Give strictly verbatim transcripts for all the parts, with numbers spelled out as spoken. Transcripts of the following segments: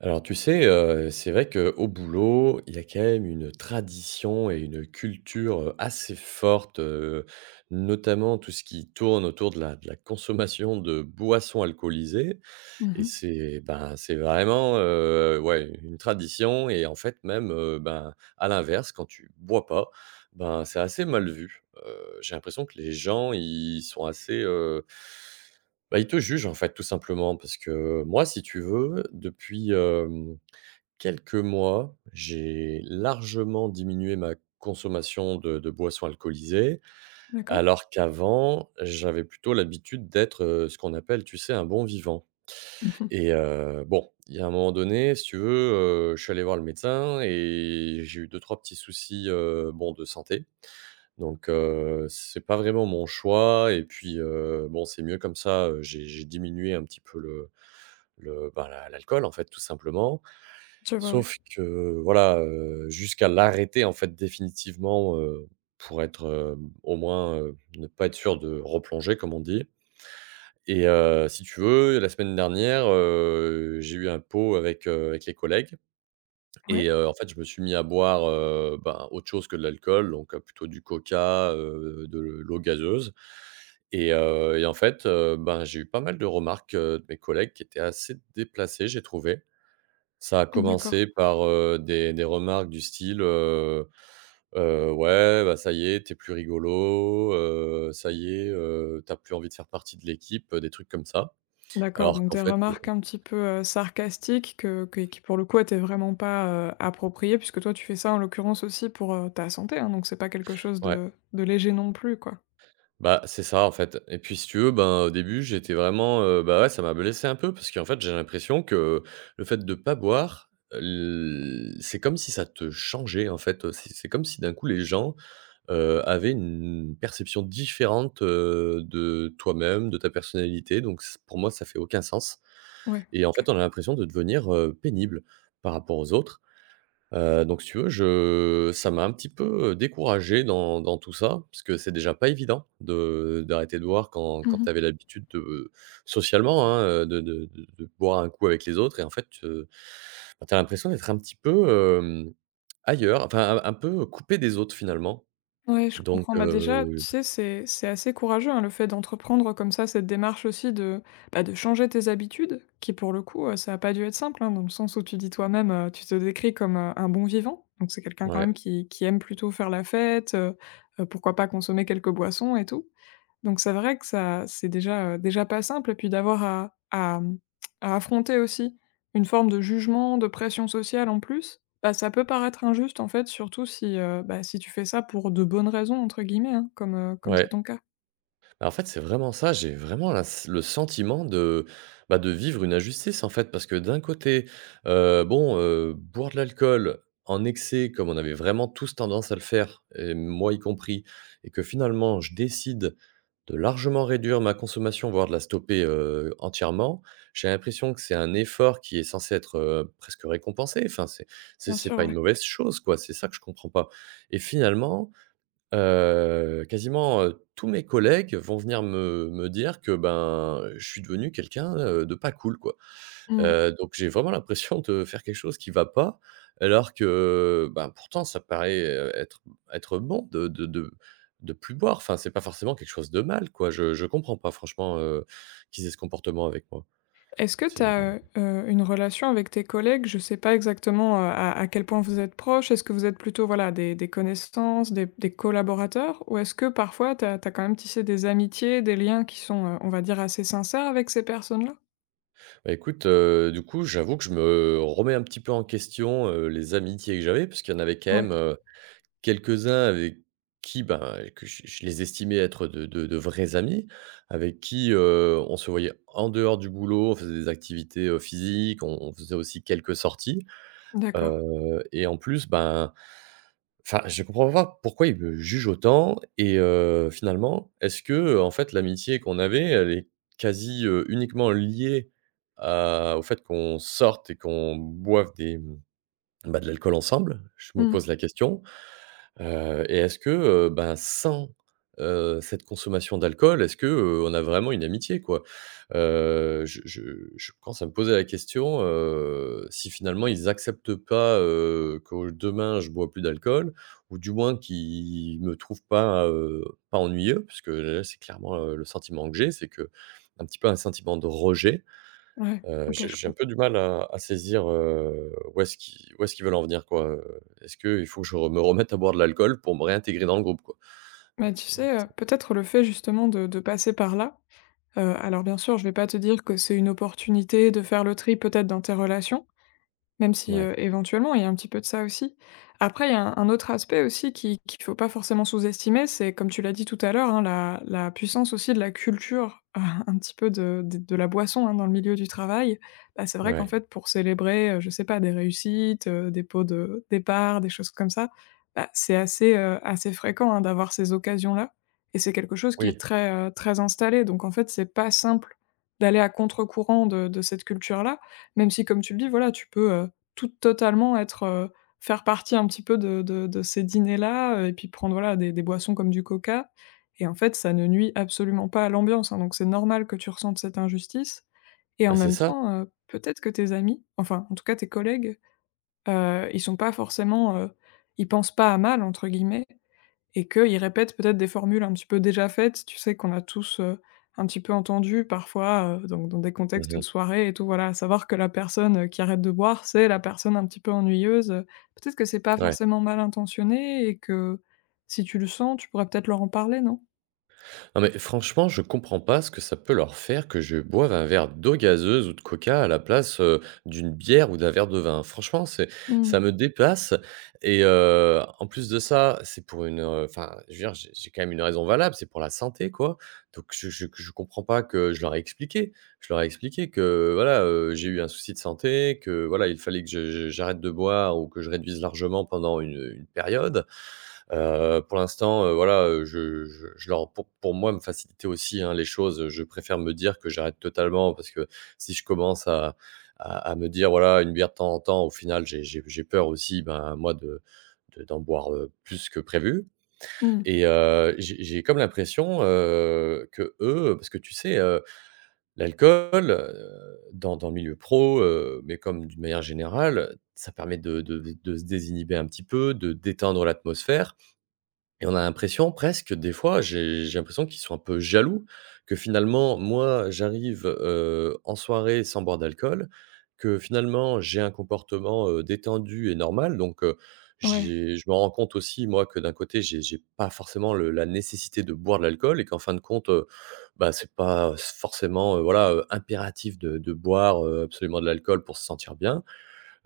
Alors tu sais, heu, c'est vrai qu'au boulot, il y a quand même une tradition et une culture, heu, assez forte, heu, notamment tout ce qui tourne autour de la de la consommation de boissons alcoolisées. Mmh Et mh. c'est ben, c'est vraiment, heu, ouais, une tradition et en fait même, heu, ben, à l'inverse, quand tu bois pas, ben, c'est assez mal vu. Heu, j'ai l'impression que les gens, ils sont assez, heu, bah, ils te jugent, en fait, tout simplement. Parce que moi, si tu veux, depuis, hem, quelques mois, j'ai largement diminué ma consommation de de boissons alcoolisées, D'accord. alors qu'avant, j'avais plutôt l'habitude d'être, heu, ce qu'on appelle, tu sais, un bon vivant. Mmh mh. Et heu, bon, il y a un moment donné, si tu veux, heu, je suis allé voir le médecin et j'ai eu deux trois petits soucis, heu, bon, de santé. Donc heu, c'est pas vraiment mon choix et puis, heu, bon, c'est mieux comme ça, heu, j'ai j'ai diminué un petit peu le le, bah, la l'alcool, en fait, tout simplement. Je vois, ouais. Sauf que, voilà, heu, jusqu'à l'arrêter, en fait, définitivement, heu, pour être, heu, au moins, heu, ne pas être sûr de replonger, comme on dit, et heu, si tu veux, la semaine dernière, heu, j'ai eu un pot avec, heu, avec les collègues Ouais, et heu, en fait, je me suis mis à boire, heu, ben, autre chose que de l'alcool, donc heu, plutôt du coca, heu, de l'eau gazeuse et heu et en fait, heu, ben, j'ai eu pas mal de remarques, heu, de mes collègues qui étaient assez déplacées, j'ai trouvé. Ça a d'accord. commencé par, heu, des des remarques du style, heu heu: «Ouais, bah, ça y est, t'es plus rigolo», heu, «Ça y est, heu, tu plus envie de faire partie de l'équipe», heu, des trucs comme ça. D'accord, Alors donc qu'en des fait, heu, remarques un petit peu, heu, sarcastiques que que qui pour le coup étaient vraiment pas, heu, appropriées puisque toi tu fais ça en l'occurrence aussi pour, heu, ta santé, hein, donc c'est pas quelque chose ouais, de de léger non plus, quoi. bah, c'est ça, en fait et puis si tu veux, ben, au début, j'étais vraiment, heu, bah, ouais, ça m'a blessé un peu parce qu'en fait, j'ai l'impression que le fait de pas boire, l c'est comme si ça te changeait, en fait, heu, c'est c'est comme si d'un coup les gens, heu, avaient une perception différente, heu, de toi-même, de ta personnalité donc c pour moi, ça fait aucun sens Ouais, et en OK. fait, on a l'impression de devenir, heu, pénible par rapport aux autres. Heu, donc si tu veux, je ça m'a un petit peu, euh, découragé dans dans tout ça, parce que c'est déjà pas évident de d'arrêter de boire quand Mmh quand mh. tu avais l'habitude de socialement, hein, heu, de de de de boire un coup avec les autres et en fait, heu, bah, tu as l'impression d'être un petit peu, hem, ailleurs, enfin un un peu coupé des autres finalement. Ouais, je Donc comprends. Bah, déjà, tu heu, sais, c'est c'est assez courageux, hein, le fait d'entreprendre comme ça cette démarche aussi de, bah, de changer tes habitudes, qui pour le coup, heu, ça a pas dû être simple, hein, dans le sens où tu dis toi-même, heu, tu te décris comme, heu, un bon vivant. Donc c'est quelqu'un quand ouais, même qui qui aime plutôt faire la fête, heu heu, pourquoi pas consommer quelques boissons et tout. Donc c'est vrai que ça c'est déjà, heu, déjà pas simple et puis d'avoir à à, mmh, à affronter aussi une forme de jugement, de pression sociale en plus, bah, ça peut paraître injuste en fait, surtout si, heu, bah, si tu fais ça pour de «bonnes raisons» entre guillemets, hein, comme, heu, comme c'est ouais. ton cas. Bah, en fait, c'est vraiment ça. J'ai vraiment la le sentiment de, bah, de vivre une injustice, en fait, parce que d'un côté, heu, bon, heu, boire de l'alcool en excès, comme on avait vraiment tous tendance à le faire et moi y compris et que finalement je décide de largement réduire ma consommation, voire de la stopper, heu, entièrement. J'ai l'impression que c'est un effort qui est censé être, heu, presque récompensé. Enfin, c'est c'est Bien c'est sûr, pas une ouais. mauvaise chose, quoi. C'est ça que je comprends pas et finalement, Heu, quasiment, heu, tous mes collègues vont venir me me dire que, ben, je suis devenu quelqu'un, heu, de pas cool, quoi. Mmh. Heu, donc j'ai vraiment l'impression de faire quelque chose qui va pas, alors que, ben, pourtant ça paraît, heu, être être bon de de de de plus boire. Enfin, c'est pas forcément quelque chose de mal, quoi. Je je comprends pas franchement, heu, qu'ils aient ce comportement avec moi. Est-ce que tu C'est as, une relation avec tes collègues? Je sais pas exactement, heu, à à quel point vous êtes proches. Est-ce que vous êtes plutôt, voilà, des des connaissances, des des collaborateurs? Ou est-ce que parfois tu as quand même tissé des amitiés, des liens qui sont, heu, on va dire assez sincères avec ces personnes-là? bah, écoute, heu, du coup, j'avoue que je me remets un petit peu en question, heu, les amitiés que j'avais, parce qu'il y en avait quand Ouais, même, quelques-uns avec qui, ben, que je je les estimais être de de de vrais amis, avec qui, heu, on se voyait en dehors du boulot, on faisait des activités, heu, physiques, on on faisait aussi quelques sorties, d'accord. heu et en plus, ben, enfin, je comprends pas pourquoi ils me jugent autant et heu, finalement, est-ce que, en fait, l'amitié qu'on avait, elle est quasi, heu, uniquement liée à au fait qu'on sorte et qu'on boive des, mmh, bah, de l'alcool ensemble? Je me Mmh. pose la question. Heu et est-ce que, heu, ben, sans, heu, cette consommation d'alcool, est-ce que, heu, on a vraiment une amitié, quoi? Heu, je je je commence à me poser la question, heu, si finalement ils acceptent pas, heu, que demain je bois plus d'alcool ou du moins qu'ils me trouvent pas, heu, pas ennuyeux puisque là, c'est clairement, heu, le sentiment que j'ai, c'est que un petit peu un sentiment de rejet. Ouais, Heu, OK, j'ai je j'ai un peu comprends. du mal à à saisir, heu, où est-ce qu'ils où est-ce qu'ils veulent en venir, quoi, heu? Est-ce qu'il faut que je re- me remette à boire de l'alcool pour me réintégrer dans le groupe, quoi? Mais tu C'est sais, heu, c'est peut-être le fait justement de de passer par là, heu, alors bien sûr, je vais pas te dire que c'est une opportunité de faire le tri peut-être dans tes relations, même si, ouais, heu, éventuellement, il y a un petit peu de ça aussi. Après, il y a un un autre aspect aussi qui qu'il ne faut pas forcément sous-estimer, c'est comme tu l'as dit tout à l'heure, hein, la la puissance aussi de la culture, un petit peu de de de la boisson, hein, dans le milieu du travail. Bah, c'est vrai qu'en ouais. fait, pour célébrer, heu, je sais pas, des réussites, heu, des pots de départ, des choses comme ça, bah, c'est assez, heu, assez fréquent, hein, d'avoir ces occasions-là et c'est quelque chose qui est Oui, très, heu, très installé. Donc en fait, c'est pas simple d'aller à contre-courant de de cette culture-là, même si, comme tu le dis, voilà, tu peux, tout totalement être, heu, faire partie un petit peu de de de ces dîners-là, heu, et puis prendre, voilà, des des boissons comme du coca et en fait, ça ne nuit absolument pas à l'ambiance, hein, donc c'est normal que tu ressentes cette injustice et en ah c'est même ça. temps, heu, peut-être que tes amis, enfin, en tout cas tes collègues, heu, ils sont pas forcément, heu, ils «pensent pas à mal» entre guillemets et qu'ils répètent peut-être des formules un petit peu déjà faites, tu sais, qu'on a tous, heu, un petit peu entendu parfois, heu, donc dans des contextes de Mmh. soirée et tout, voilà. À savoir que la personne, heu, qui arrête de boire, c'est la personne un petit peu ennuyeuse, heu. Peut-être que c'est pas Ouais. forcément mal intentionné et que, si tu le sens, tu pourrais peut-être leur en parler, non? Non mais franchement, je comprends pas ce que ça peut leur faire que je boive un verre d'eau gazeuse ou de coca à la place, heu, d'une bière ou d'un verre de vin. Franchement, c'est Mmh. ça me dépasse et heu, en plus de ça, c'est pour une, heu, enfin, je veux dire, j'ai j'ai quand même une raison valable, c'est pour la santé, quoi. Donc je je je comprends pas que je leur ai expliqué. Je leur ai expliqué que, voilà, heu, j'ai eu un souci de santé, que voilà, il fallait que je je j'arrête de boire ou que je réduise largement pendant une, une période. Heu, pour l'instant, heu, voilà, euh, je je je leur pour pour moi me faciliter aussi, hein, les choses, je préfère me dire que j'arrête totalement parce que si je commence à à à me dire: «Voilà, une bière de temps en temps», au final, j'ai j'ai j'ai peur aussi, ben, moi, de de d'en boire, heu, plus que prévu Mmh. et heu, j'ai j'ai comme l'impression, euh, que eux, parce que tu sais, heu, l'alcool, heu, dans dans le milieu pro, heu, mais comme d'une manière générale, ça permet de de de se désinhiber un petit peu, de détendre l'atmosphère et on a l'impression presque des fois, j'ai j'ai l'impression qu'ils sont un peu jaloux, que finalement moi j'arrive, heu, en soirée sans boire d'alcool, que finalement j'ai un comportement, heu, détendu et normal donc, heu, Ouais. j'ai je me rends compte aussi moi que d'un côté j'ai j'ai pas forcément le la nécessité de boire de l'alcool et qu'en fin de compte, heu, bah, c'est pas forcément, heu, voilà, heu, impératif de de boire, heu, absolument de l'alcool pour se sentir bien.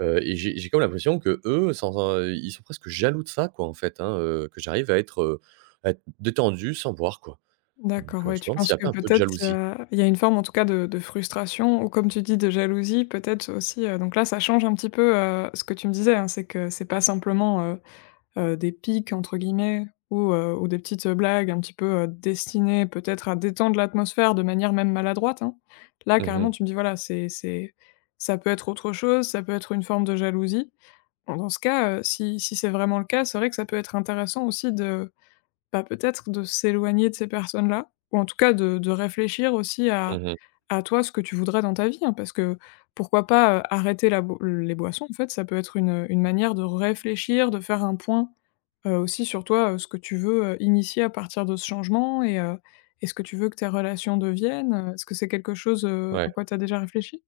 Heu et j'ai j'ai comme l'impression qu'eux, sans un ils sont presque jaloux de ça, quoi, en fait, hein, heu, que j'arrive à être, heu, à être détendu sans boire, quoi. Donc D'accord, heu, ouais, je me tu demande s'il penses y a que pas un peu de peut-être il y jalousie? a il y a une forme en tout cas de de frustration ou comme tu dis de jalousie peut-être aussi, heu, donc là ça change un petit peu, heu, ce que tu me disais, hein, c'est que c'est pas simplement, euh, heu, des pics entre guillemets ou heu, ou des petites blagues un petit peu, heu, destinées peut-être à détendre l'atmosphère de manière même maladroite, hein. Là, Mmh carrément, mh. tu me dis, voilà, c'est c'est ça peut être autre chose, ça peut être une forme de jalousie. Bon, dans ce cas, heu, si si c'est vraiment le cas, c'est vrai que ça peut être intéressant aussi de bah, peut-être de s'éloigner de ces personnes-là ou en tout cas de de réfléchir aussi à Mmh. à toi ce que tu voudrais dans ta vie, hein, parce que pourquoi pas, heu, arrêter la bo les boissons en fait, ça peut être une, une manière de réfléchir, de faire un point, heu, aussi sur toi, heu, ce que tu veux, heu, initier à partir de ce changement et heu et ce que tu veux que tes relations deviennent, heu, est-ce que c'est quelque chose, heu, à Ouais. quoi tu as déjà réfléchi?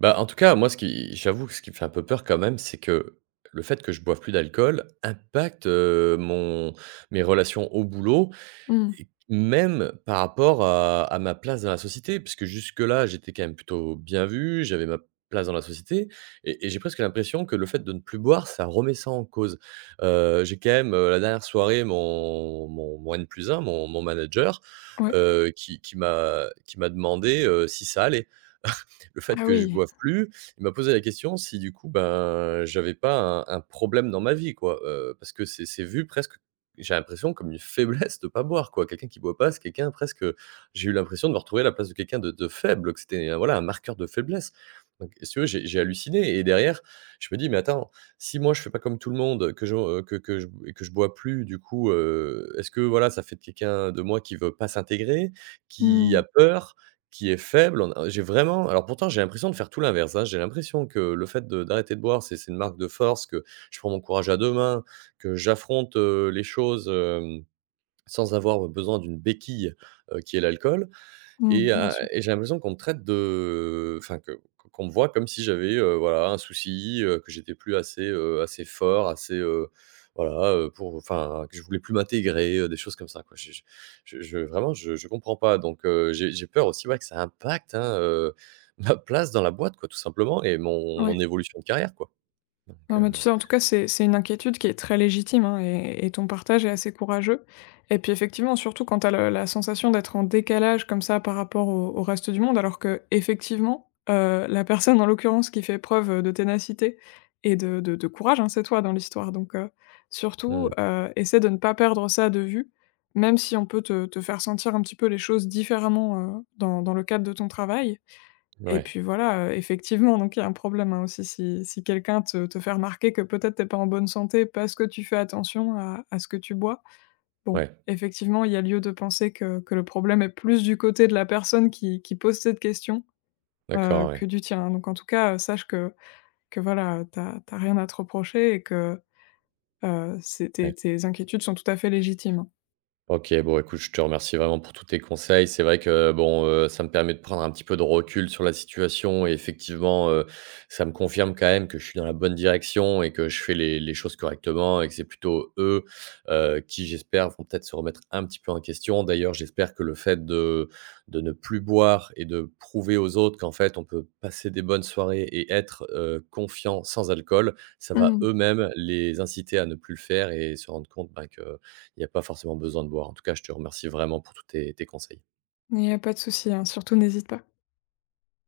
Bah, en tout cas, moi, ce qui j'avoue que ce qui me fait un peu peur quand même, c'est que le fait que je boive plus d'alcool impacte, heu, mon mes relations au boulot Mmh. et même par rapport à à ma place dans la société, puisque jusque-là, j'étais quand même plutôt bien vu, j'avais ma place dans la société et et j'ai presque l'impression que le fait de ne plus boire, ça remet ça en cause. Heu, j'ai quand même, heu, la dernière soirée, mon mon mon N plus un, mon mon manager, Ouais. heu, qui qui m'a qui m'a demandé, heu, si ça allait le fait Ah que je oui. boive plus, il m'a posé la question si du coup, ben, j'avais pas un un problème dans ma vie quoi, heu, parce que c'est c'est vu presque, j'ai l'impression comme une faiblesse de pas boire quoi. Quelqu'un qui boit pas, c'est quelqu'un presque, j'ai eu l'impression de me retrouver à la place de quelqu'un de de faible, que c'était, euh, voilà, un marqueur de faiblesse. Donc si tu veux, j'ai j'ai halluciné et derrière, je me dis: «Mais attends, si moi je fais pas comme tout le monde, que je, heu, que que je et que je bois plus du coup, heu, est-ce que voilà, ça fait de quelqu'un de moi qui veut pas s'intégrer, qui Mmh. a peur?» Qui est faible, on a j'ai vraiment alors pourtant j'ai l'impression de faire tout l'inverse, hein. J'ai l'impression que le fait de d'arrêter de boire, c'est c'est une marque de force, que je prends mon courage à deux mains, que j'affronte, heu, les choses, hem, sans avoir besoin d'une béquille, heu, qui est l'alcool Mmh. et Bien heu sûr. et j'ai l'impression qu'on me traite de enfin, que qu'on me voit comme si j'avais, heu, voilà, un souci, heu, que j'étais plus assez, heu, assez fort, assez, heu, voilà, heu, pour enfin, que je voulais plus m'intégrer, heu, des choses comme ça, quoi. Je je je je vraiment, je je comprends pas donc heu, j'ai j'ai peur aussi, ouais, que ça impacte, hein, heu, ma place dans la boîte, quoi, tout simplement et mon Ouais. mon évolution de carrière, quoi donc Non, heu, mais tu sais, en tout cas, c'est c'est une inquiétude qui est très légitime, hein, et et ton partage est assez courageux. Et puis, effectivement, surtout quand tu as la sensation d'être en décalage comme ça par rapport au au reste du monde, alors qu'effectivement, heu, la personne, en l'occurrence, qui fait preuve, de ténacité et de de de courage, hein, c'est toi dans l'histoire. Donc, heu, surtout, mmh, heu, essaie de ne pas perdre ça de vue, même si on peut te te faire sentir un petit peu les choses différemment, heu, dans dans le cadre de ton travail. Et ouais, puis voilà, heu, effectivement, donc il y a un problème, hein, aussi si si quelqu'un te te fait remarquer que peut-être t'es pas en bonne santé parce que tu fais attention à à ce que tu bois. Bon, ouais, effectivement, il y a lieu de penser que que le problème est plus du côté de la personne qui qui pose cette question, heu, d'accord, que ouais, du tien, hein. Donc en tout cas, heu, sache que que voilà, t'as t'as rien à te reprocher et que, heu, c'est tes ouais. tes inquiétudes sont tout à fait légitimes, hein. OK, bon écoute, je te remercie vraiment pour tous tes conseils. C'est vrai que bon, heu, ça me permet de prendre un petit peu de recul sur la situation et effectivement, heu, ça me confirme quand même que je suis dans la bonne direction et que je fais les les choses correctement et que c'est plutôt eux, heu, qui j'espère vont peut-être se remettre un petit peu en question. D'ailleurs, j'espère que le fait de de ne plus boire et de prouver aux autres qu'en fait on peut passer des bonnes soirées et être, heu, confiant sans alcool, ça va Mmh. eux-mêmes les inciter à ne plus le faire et se rendre compte, ben, que il n'y a pas forcément besoin de boire. En tout cas, je te remercie vraiment pour tous tes tes conseils. Il y a pas de souci, hein, surtout n'hésite pas.